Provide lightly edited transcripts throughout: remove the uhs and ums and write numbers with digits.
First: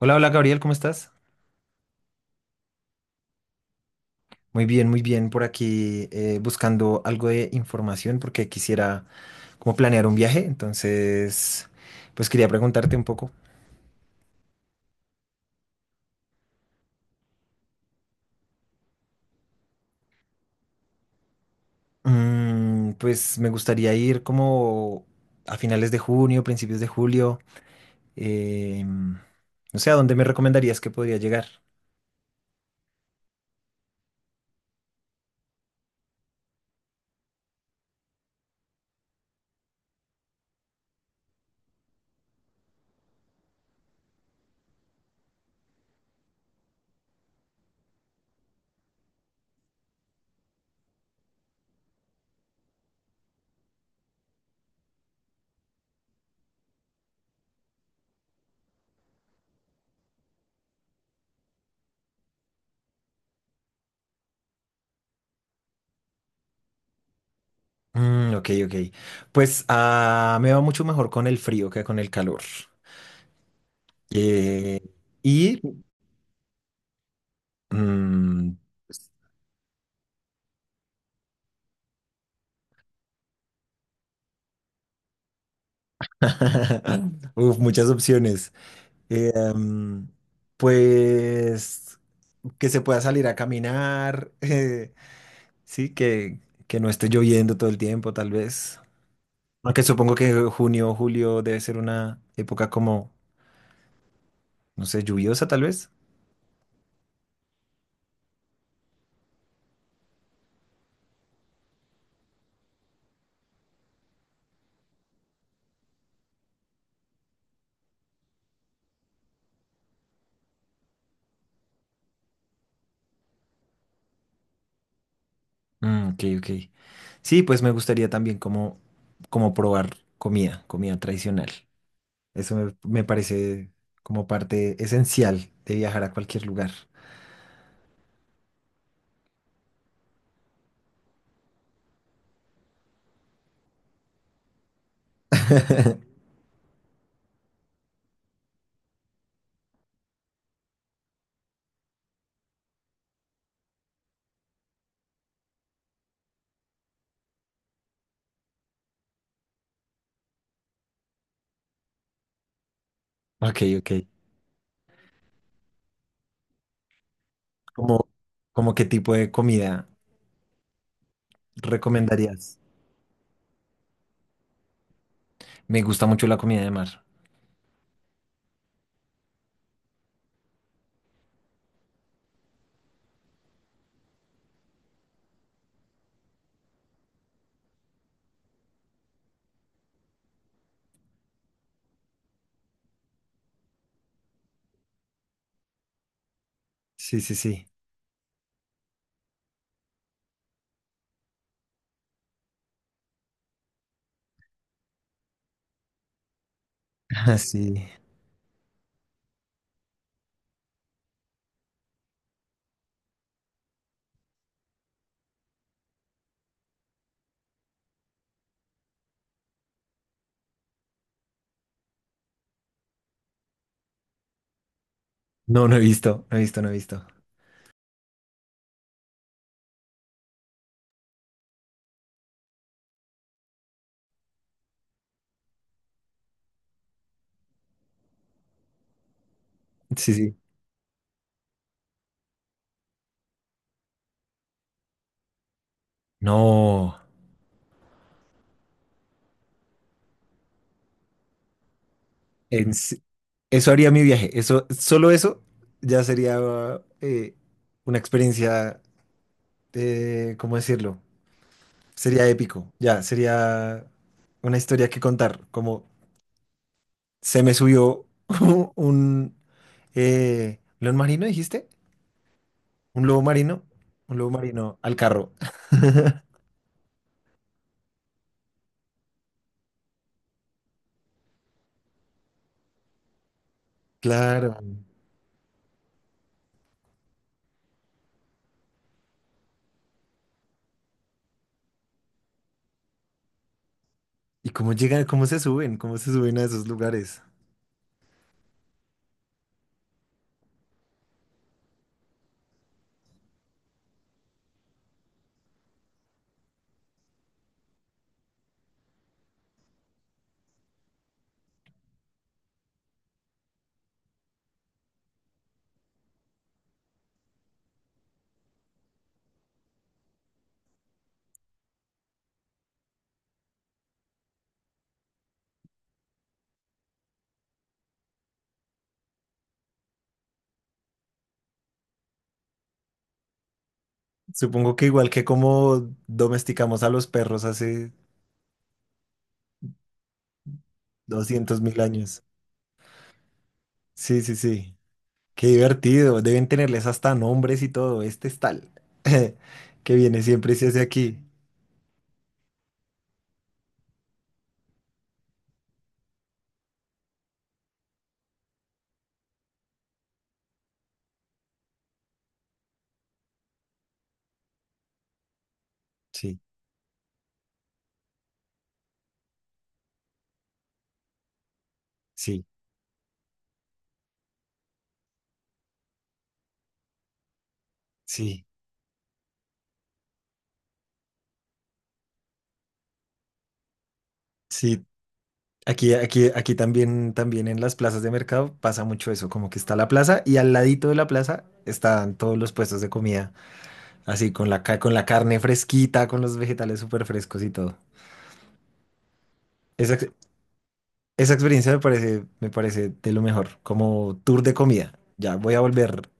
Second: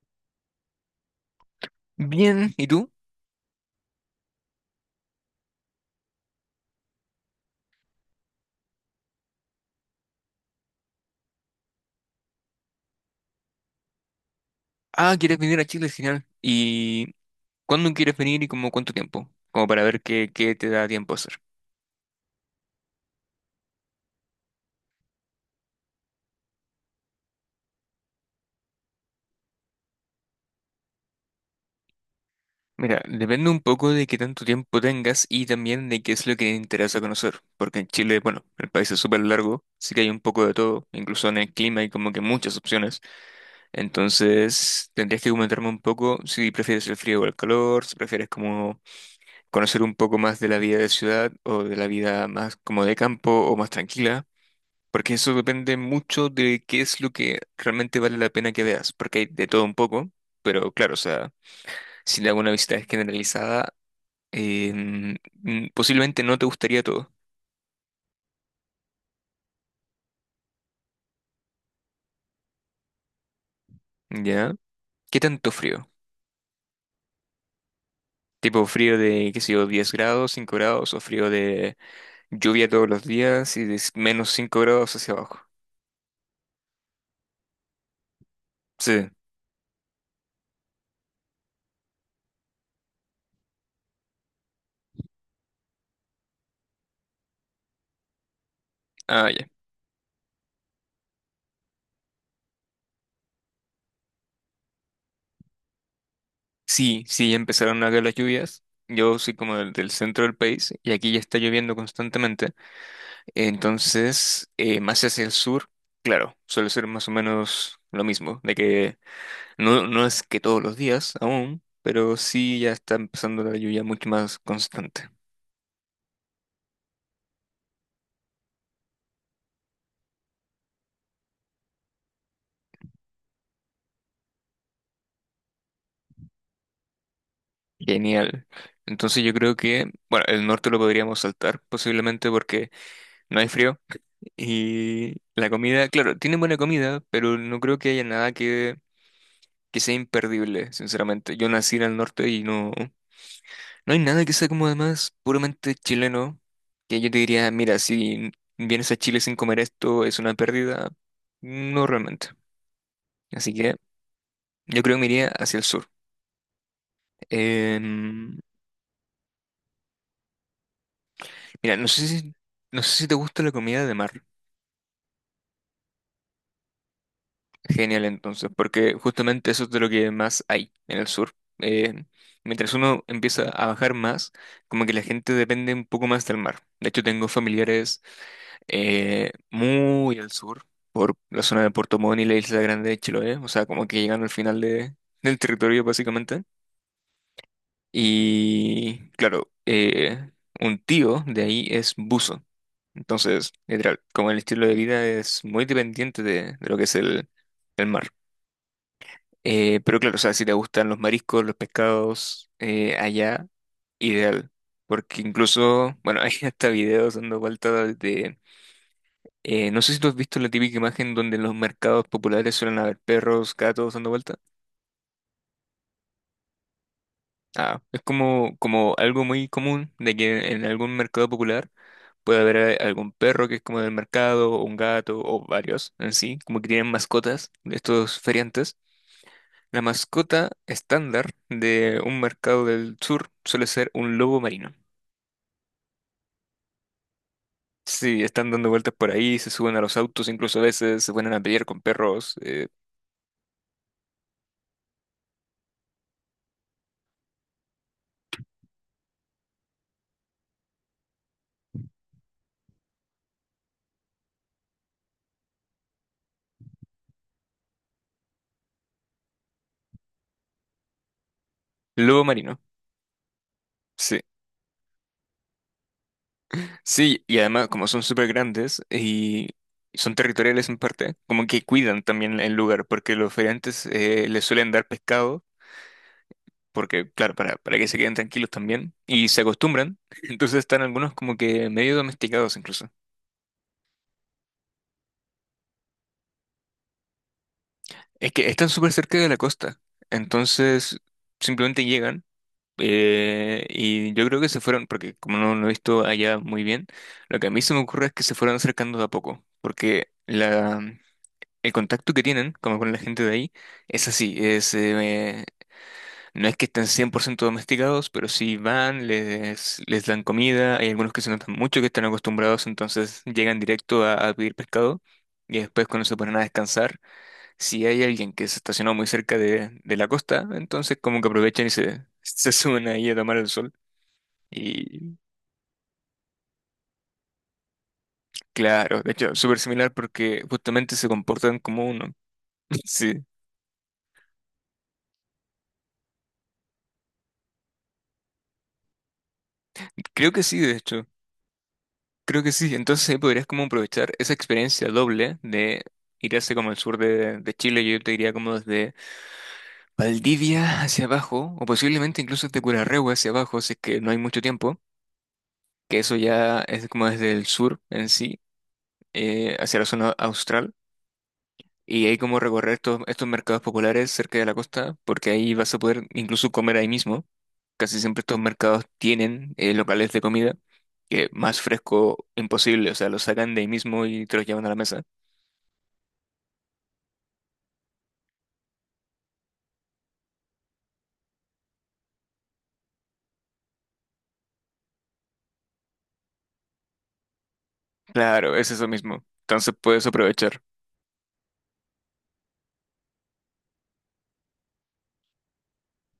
Hola, hola Gabriel, ¿cómo estás? Bien, ¿y tú? Muy bien, muy bien. Por aquí buscando algo de información porque quisiera como planear un viaje. Entonces, pues quería preguntarte un poco. Ah, ¿quieres venir a Chile? Genial. ¿Y cuándo quieres venir y como cuánto tiempo? Como para ver qué te da tiempo a hacer. Pues me gustaría ir como a finales de junio, principios de julio. em, no sé, ¿a dónde me recomendarías que podría llegar? Mira, depende un poco de qué tanto tiempo tengas y también de qué es lo que te interesa conocer. Porque en Chile, bueno, el país es súper largo, sí que hay un poco de todo, incluso en el clima hay como que muchas opciones. Entonces, tendrías que comentarme un poco si prefieres el frío o el calor, si prefieres como conocer un poco más de la vida de ciudad o de la vida más como de campo o más tranquila. Porque eso depende mucho de qué es lo que realmente vale la pena que veas, porque hay de todo un poco, pero claro, o sea, si le hago una visita generalizada, posiblemente no te gustaría todo, Mm, ok, ok. Pues me va mucho mejor con el frío que con el calor. ¿ya? Eh, ¿Qué tanto y frío? mm, Tipo frío de, qué sé yo, 10 grados, 5 grados, o frío de lluvia todos los días y de menos 5 grados hacia abajo. Uf, muchas opciones. Sí, Eh, em, pues que se pueda salir a caminar, sí, que no esté lloviendo todo el tiempo, tal vez. ah, ya. Aunque supongo que junio o julio debe ser una época como, no sé, lluviosa, tal vez. Sí, sí, ya empezaron a caer las lluvias. Yo soy como del centro del país y aquí ya está lloviendo constantemente. Entonces, más hacia el sur, claro, suele ser más o menos lo mismo, de que no, no es que todos los días aún, pero sí ya está empezando la lluvia mucho más constante. Mm, ok, ok. Sí, pues me gustaría también como, como probar comida, comida tradicional. Eso me parece como parte esencial de viajar a cualquier lugar. Genial. Entonces yo creo que, bueno, el norte lo podríamos saltar posiblemente porque no hay frío y la comida, claro, tiene buena comida, pero no creo que haya nada que sea imperdible, sinceramente. Yo nací en el norte y no. No hay nada que sea como además puramente chileno, que yo te diría, mira, si vienes a Chile sin comer esto es una pérdida. No realmente. Así Ok, que ok. yo creo que me iría hacia el sur. Como Em, como qué tipo de comida mira, no sé si, recomendarías? no sé si te gusta la comida de mar. Me gusta mucho la comida de mar. Genial entonces, porque justamente eso es de lo que más hay en el sur. Mientras uno empieza a bajar más, como que la gente depende un poco más del mar. De hecho, tengo familiares muy al sur, por la zona de Puerto Montt y la Isla Grande de Chiloé, o sea, como que llegando al final de, del territorio básicamente. Sí, sí, sí. Y claro, un tío de ahí es buzo. Entonces, literal, como el estilo de vida es muy dependiente de lo que es Ah, el sí. mar. Pero claro, o sea, si te gustan los mariscos, los pescados, allá, ideal. Porque incluso, bueno, hay hasta videos dando vueltas de no sé si tú has visto la típica imagen donde en los mercados populares suelen haber perros, gatos dando vuelta. No, no he visto, no he visto, no he visto. Ah, es como, como algo muy común de que en algún mercado popular puede haber algún perro que es como del mercado, o un gato, o varios en sí, como que tienen mascotas de estos feriantes. La Sí, sí. mascota estándar de un mercado del sur suele ser un lobo marino. No. Sí, están dando vueltas por ahí, se suben a los autos, incluso a veces se ponen a pelear con perros. En se- eso haría mi viaje. Eso, solo eso ya sería eh, una experiencia, ¿cómo decirlo? Sería épico. Ya, sería una historia que contar. Como se me subió un león marino, dijiste. Lobo marino. Un lobo marino, un Sí, lobo marino al carro. sí, y además como son súper grandes y son territoriales en parte, como que cuidan también el lugar, porque los feriantes les Claro. suelen dar pescado, porque claro, para que se queden tranquilos también, y se acostumbran, entonces están algunos como que medio domesticados incluso. ¿Y cómo llegan, cómo se suben a esos lugares? Es que están súper cerca de la costa, entonces simplemente llegan. Y yo creo que se fueron, porque como no lo he visto allá muy bien, lo que a mí se me ocurre es que se fueron acercando de a poco, porque el contacto que tienen, como con la gente de ahí, es así, es, no es que estén 100% domesticados, pero sí van, les dan comida, hay algunos que se notan mucho que están acostumbrados, entonces llegan directo a pedir pescado y después cuando se ponen a descansar, si hay alguien que se estacionó muy cerca de la costa, entonces como que aprovechan y se, se suben ahí a tomar el sol. Supongo que igual Y que como domesticamos a los perros hace claro, de hecho, súper similar porque justamente se comportan 200.000 como uno. años. Sí, Sí, sí, sí. Qué divertido. Deben tenerles hasta nombres y todo. Este es tal. Que viene creo que siempre y sí, se de hace hecho. aquí. Creo que sí, entonces ahí podrías como aprovechar esa experiencia doble de ir hacia como el sur de Chile, yo te diría como desde Valdivia hacia abajo, o posiblemente incluso desde Curarrehue hacia abajo, si es que no hay mucho tiempo, que eso Sí, ya es como desde el sur en sí, hacia la zona austral, y ahí como sí, recorrer estos mercados populares cerca de la costa, porque ahí vas a poder incluso comer ahí mismo, casi siempre estos sí, mercados tienen locales de comida, que más fresco imposible, o sea, lo sacan de ahí mismo y te los llevan a la sí. mesa. Aquí, aquí, aquí también, también en las plazas de mercado pasa mucho eso, como que está la plaza y al ladito de la plaza están todos los puestos de comida. Así, con la carne fresquita, con los vegetales súper frescos y todo. Claro, es eso mismo. Entonces Esa, puedes ex- aprovechar, esa experiencia me parece de lo mejor, como tour de comida. Ya voy a volver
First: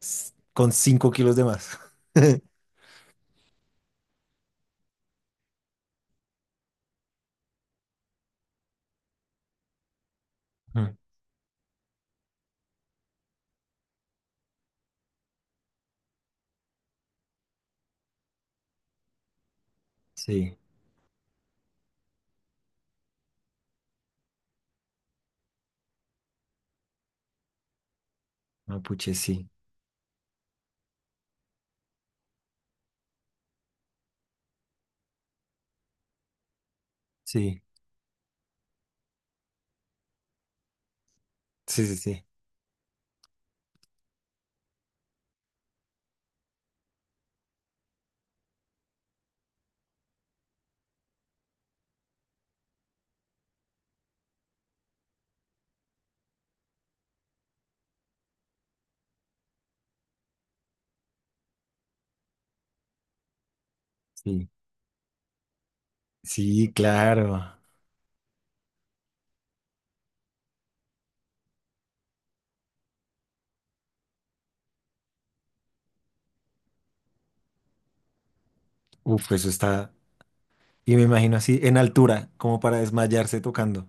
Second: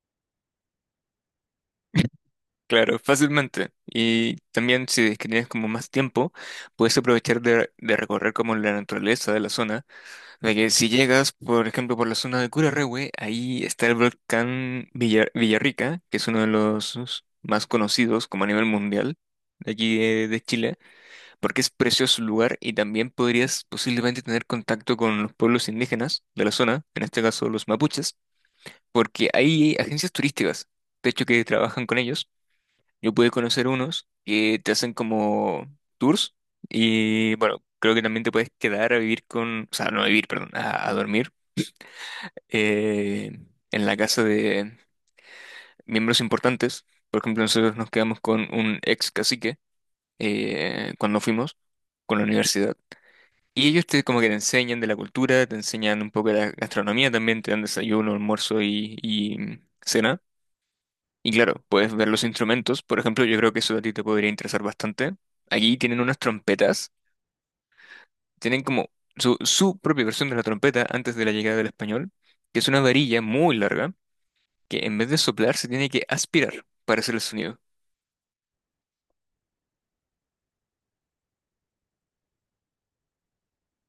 con 5 kilos de más. claro, fácilmente. Y también si es que tienes como más tiempo, puedes aprovechar de recorrer como la naturaleza de la zona. De que si Mm, llegas, por ejemplo, por la zona de Curarrehue, ahí está el volcán Villarrica, que es uno de los más conocidos como a nivel mundial de aquí de sí, Chile, porque es precioso el lugar y también podrías posiblemente tener contacto con los pueblos indígenas de la zona, en este caso los mapuches mapuche, porque sí, hay agencias turísticas, de hecho, que trabajan con ellos. Yo pude conocer unos que te hacen como tours y sí, bueno, creo que también te puedes quedar a vivir con, o sea, no a vivir, perdón, a dormir sí, sí, sí, eh, en la casa de miembros importantes. Por ejemplo, nosotros nos quedamos con un ex cacique cuando fuimos con la universidad. Y ellos te como que te enseñan de la cultura, te enseñan un poco de la gastronomía también, te dan desayuno, almuerzo y cena. Y claro, puedes ver los instrumentos. Por ejemplo, yo creo que eso a ti te podría sí, interesar bastante. Allí tienen unas sí, trompetas. claro. Tienen como su propia versión de la trompeta antes de la llegada del español, que es una varilla muy larga que en vez de soplar se tiene que aspirar para hacer el sonido. Uf, eso está, y me imagino así en altura, como para desmayarse tocando.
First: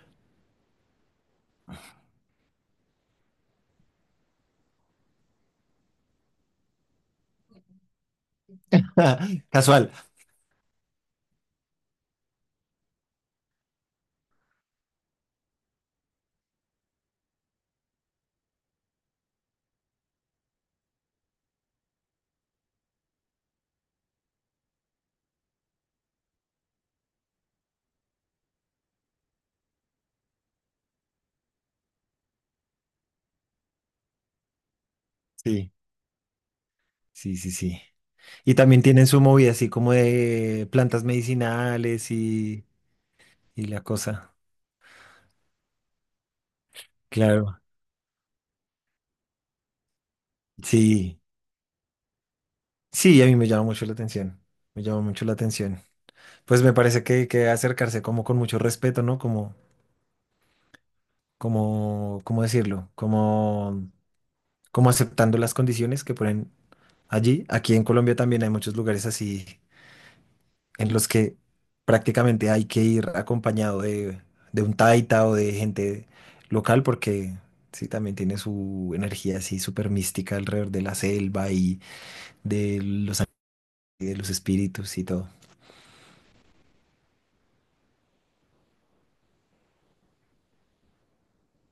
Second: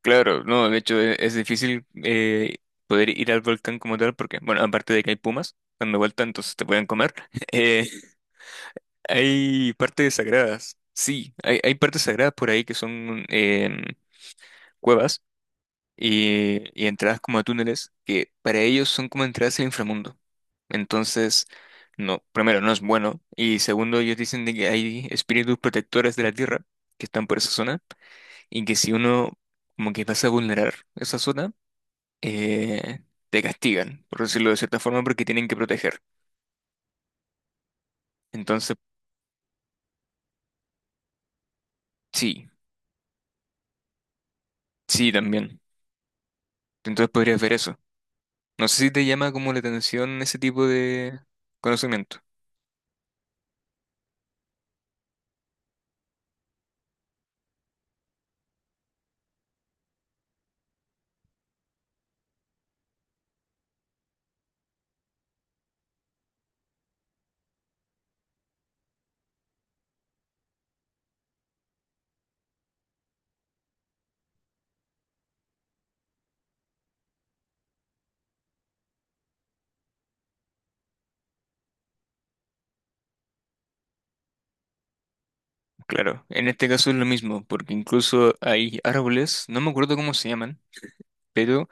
Claro, no, de hecho es, difícil poder ir al volcán como tal porque, bueno, aparte de que hay pumas dando vuelta, entonces te pueden comer. eh, hay Casual. partes sagradas. Sí, hay partes sagradas por ahí que son cuevas y entradas como a túneles que para ellos son como entradas al inframundo. Entonces, no, primero, no es bueno. Y segundo, ellos dicen de que hay espíritus protectores de la Tierra que están por esa zona y que si uno como que pasa a vulnerar esa zona, eh, te castigan, por decirlo de cierta forma, porque tienen que Sí, proteger. sí, sí, sí. Y Entonces, también tienen su movida así como de plantas medicinales sí, y la cosa. sí, también. Entonces podrías ver Claro. eso. No sé si te llama como la atención ese tipo de Sí, conocimiento. sí, a mí me llama mucho la atención. Me llama mucho la atención. Pues me parece que acercarse como con mucho respeto, ¿no? Como, como, ¿cómo decirlo? Como, como aceptando las condiciones que ponen allí. Aquí en Colombia también hay muchos lugares así en los que prácticamente hay que ir acompañado de un taita o de gente local porque sí, también tiene su energía así súper mística alrededor de la selva y de los, ani- de los espíritus y todo. Claro, en este caso es lo mismo, porque incluso hay árboles, no me acuerdo cómo se llaman, pero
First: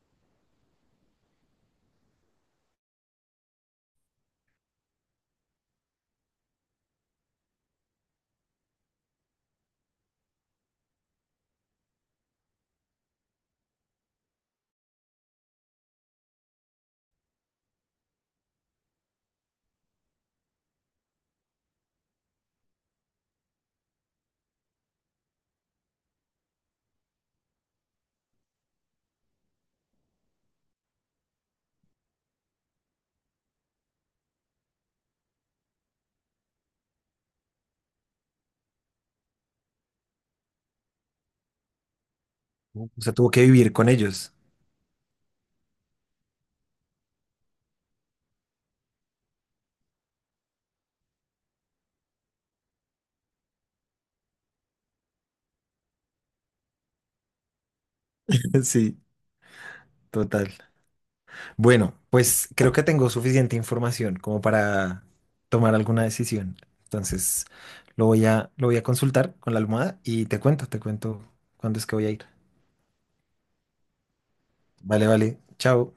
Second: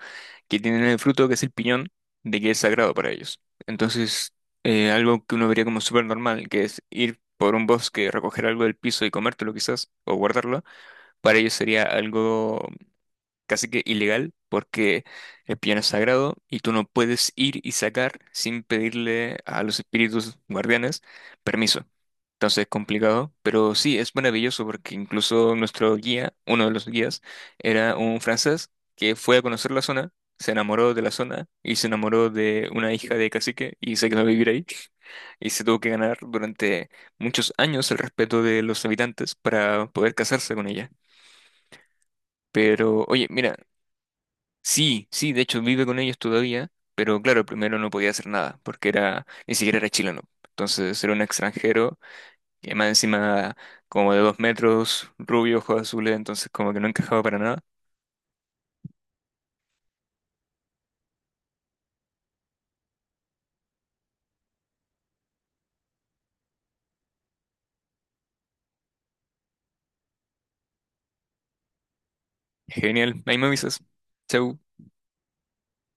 que tienen el fruto que es el piñón, de que es sagrado para ellos. Entonces, algo que uno vería como súper normal, que es ir por un bosque, recoger algo del piso y comértelo quizás, o guardarlo, para ellos sería algo casi que ilegal porque el piano es sagrado y tú no puedes ir y sacar sin pedirle a los espíritus guardianes permiso. Entonces es complicado, pero sí, es maravilloso porque incluso nuestro guía, uno de los guías, era un francés que fue a conocer la zona, se enamoró de la zona y se enamoró de una hija de cacique y se quedó a vivir ahí y se tuvo que ganar durante muchos años el respeto de los habitantes para poder casarse con ella. O Pero, sea, oye, tuvo que mira, vivir con ellos. sí, sí, de hecho vive con ellos todavía, pero claro, primero no podía hacer nada, porque era, ni siquiera era chileno. Entonces era un extranjero, y más encima como de 2 metros, rubio, ojos azules, entonces como que no encajaba para nada. Sí, total. Bueno, pues creo que tengo suficiente información como para tomar alguna decisión. Entonces, lo voy a consultar con la almohada y te cuento cuándo es que voy a ir. Genial, ahí me avisas. Chau. Vale, vale. Chao.